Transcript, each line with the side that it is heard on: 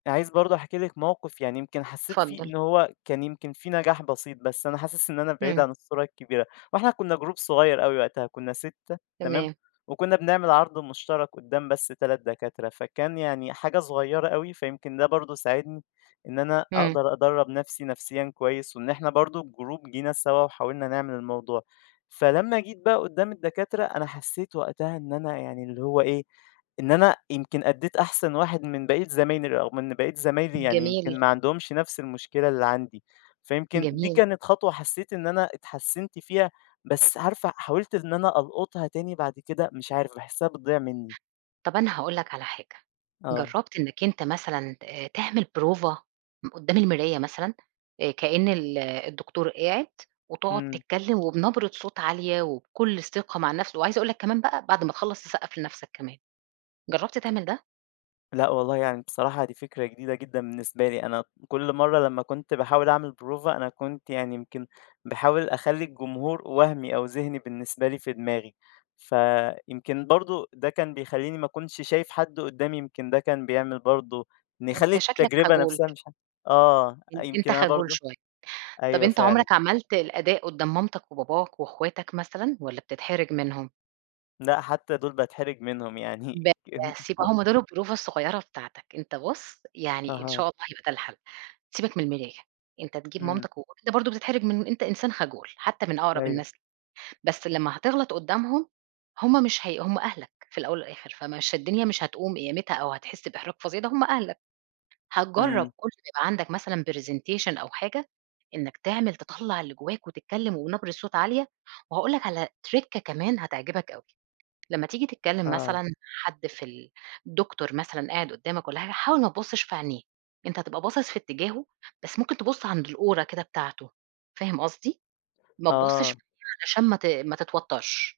left: أنا عايز برضه أحكي لِك موقف يعني يمكن حسّيت فيه
right: اتفضّل.
left: إن هو كان يمكن في نجاح بسيط، بس أنا حاسس إن أنا بعيد
right: إمم.
left: عن الصورة الكبيرة. وإحنا كُنّا جروب صغير أوي وقتها، كُنّا 6 تمام؟
right: تمام.
left: وكُنّا بنعمل عَرْض مُشترَك قُدّام بس 3 دكاترة، فكان يعني حاجة صغيرة أوي، فيمكن ده برضه ساعدني إن أنا
right: إمم.
left: أقدر أدرّب نفسي نفسيًا كويس وإن إحنا برضه الجروب جينا سَوا وحاولنا نعمل الموضوع. فلمّا جيت بقى قُدّام الدكاترة، أنا حسّيت وقتها إن أنا يعني اللي هو إيه، إن أنا يمكن أدّيت أحسن واحد من بقية زمايلي أو من بقية زمايلي، يعني يمكن
right: جميل.
left: ما عندهمش نفس المشكلة اللي عندي. فيمكن دي
right: جميل.
left: كانت خطوة حسّيت إن أنا اتحسّنت فيها، بس عارفة، حاولت إن أنا ألقُطها تاني بعد كده مش عارف، باحسّها بتضيع منّي.
right: طب أنا هاقول لك على حاجة،
left: آه.
right: جرّبت إنّك أنت مثلًا آآ تعمل بروفة م قُدّام المراية مثلًا؟ آآ كإن ال الدكتور قاعد وتقعد
left: إمم.
right: تتكّلم وبنبرة صوت عالية وبكل ثقة مع النفس، وعايزة أقول لك كمان بقى بعد ما تخلّص، تسقّف لنفسك كمان. جرّبت تعمل ده؟
left: لأ والله، يعني بصراحة دي فكرة جديدة جدًا بالنسبة لي. أنا كل مرّة لمّا كنت باحاول أعمل بروفة، أنا كنت يعني يمكن باحاول أخلّي الجمهور وهْمِي أو ذِهني بالنسبة لي في دماغي، فيمكن برضه ده كان بيخلّيني ما كُنش شايف حد قُدّامي، يمكن ده كان بيعمل برضه نخلّي
right: أنت شكلك
left: التجربة
right: خجول.
left: نفسها مش ح آه،
right: أن أنت
left: يمكن أنا
right: خجول
left: برضه
right: شوية. طَب
left: أيوه
right: أنت
left: فعلًا.
right: عُمرك عملت الأداء قُدّام مامتك وباباك وإخواتك مثلًا والّا بتتحرج منهم؟
left: لأ حتّى دُول باتحرج منهم يعني،
right: بس، يبقى
left: [unintelligible]
right: هم دول البروفة الصغيرة بتاعتك. أنت بُص، يعني إن- شاء
left: أها.
right: الله- هيبقى ده الحَل. سيبك من المرايا، أنت تجيب
left: إمم.
right: مامتك وب أنت برضه بتتحرج من أنت إنسان خجول حتّى من أقرب
left: أيوه.
right: الناس، بس لمّا هتغلط قُدّامهم، هم مش هي هم أهلك في الأول والآخِر، فمش الدنيا مش هتقوم قيامتها أو هتحِس بإحراج فظيع ده هم أهلك. هتجرّب
left: إمم.
right: كل ما عندك مثلًا presentation أو حاجة، إنّك تعمل تطلّع اللي جوّاك وتتكلّم وبنبرة صوت عالية، وهاقول لك على trick كمان هتعجبك أوي. لمّا تييجي تتكلّم
left: آه.
right: مثلًا حد في ال الدكتور مثلًا قاعد قُدّامك والّا حاجة، حاول ما تُبصِّش في عينيه، أنت هتبقى باصِص في اتجاهه، بس ممكن تبُص عند الأورة كده بتاعته، فاهم قصدي؟ ما تُبصِّش
left: آه.
right: [unintelligible] علشان ما ت ما تتوتّرش.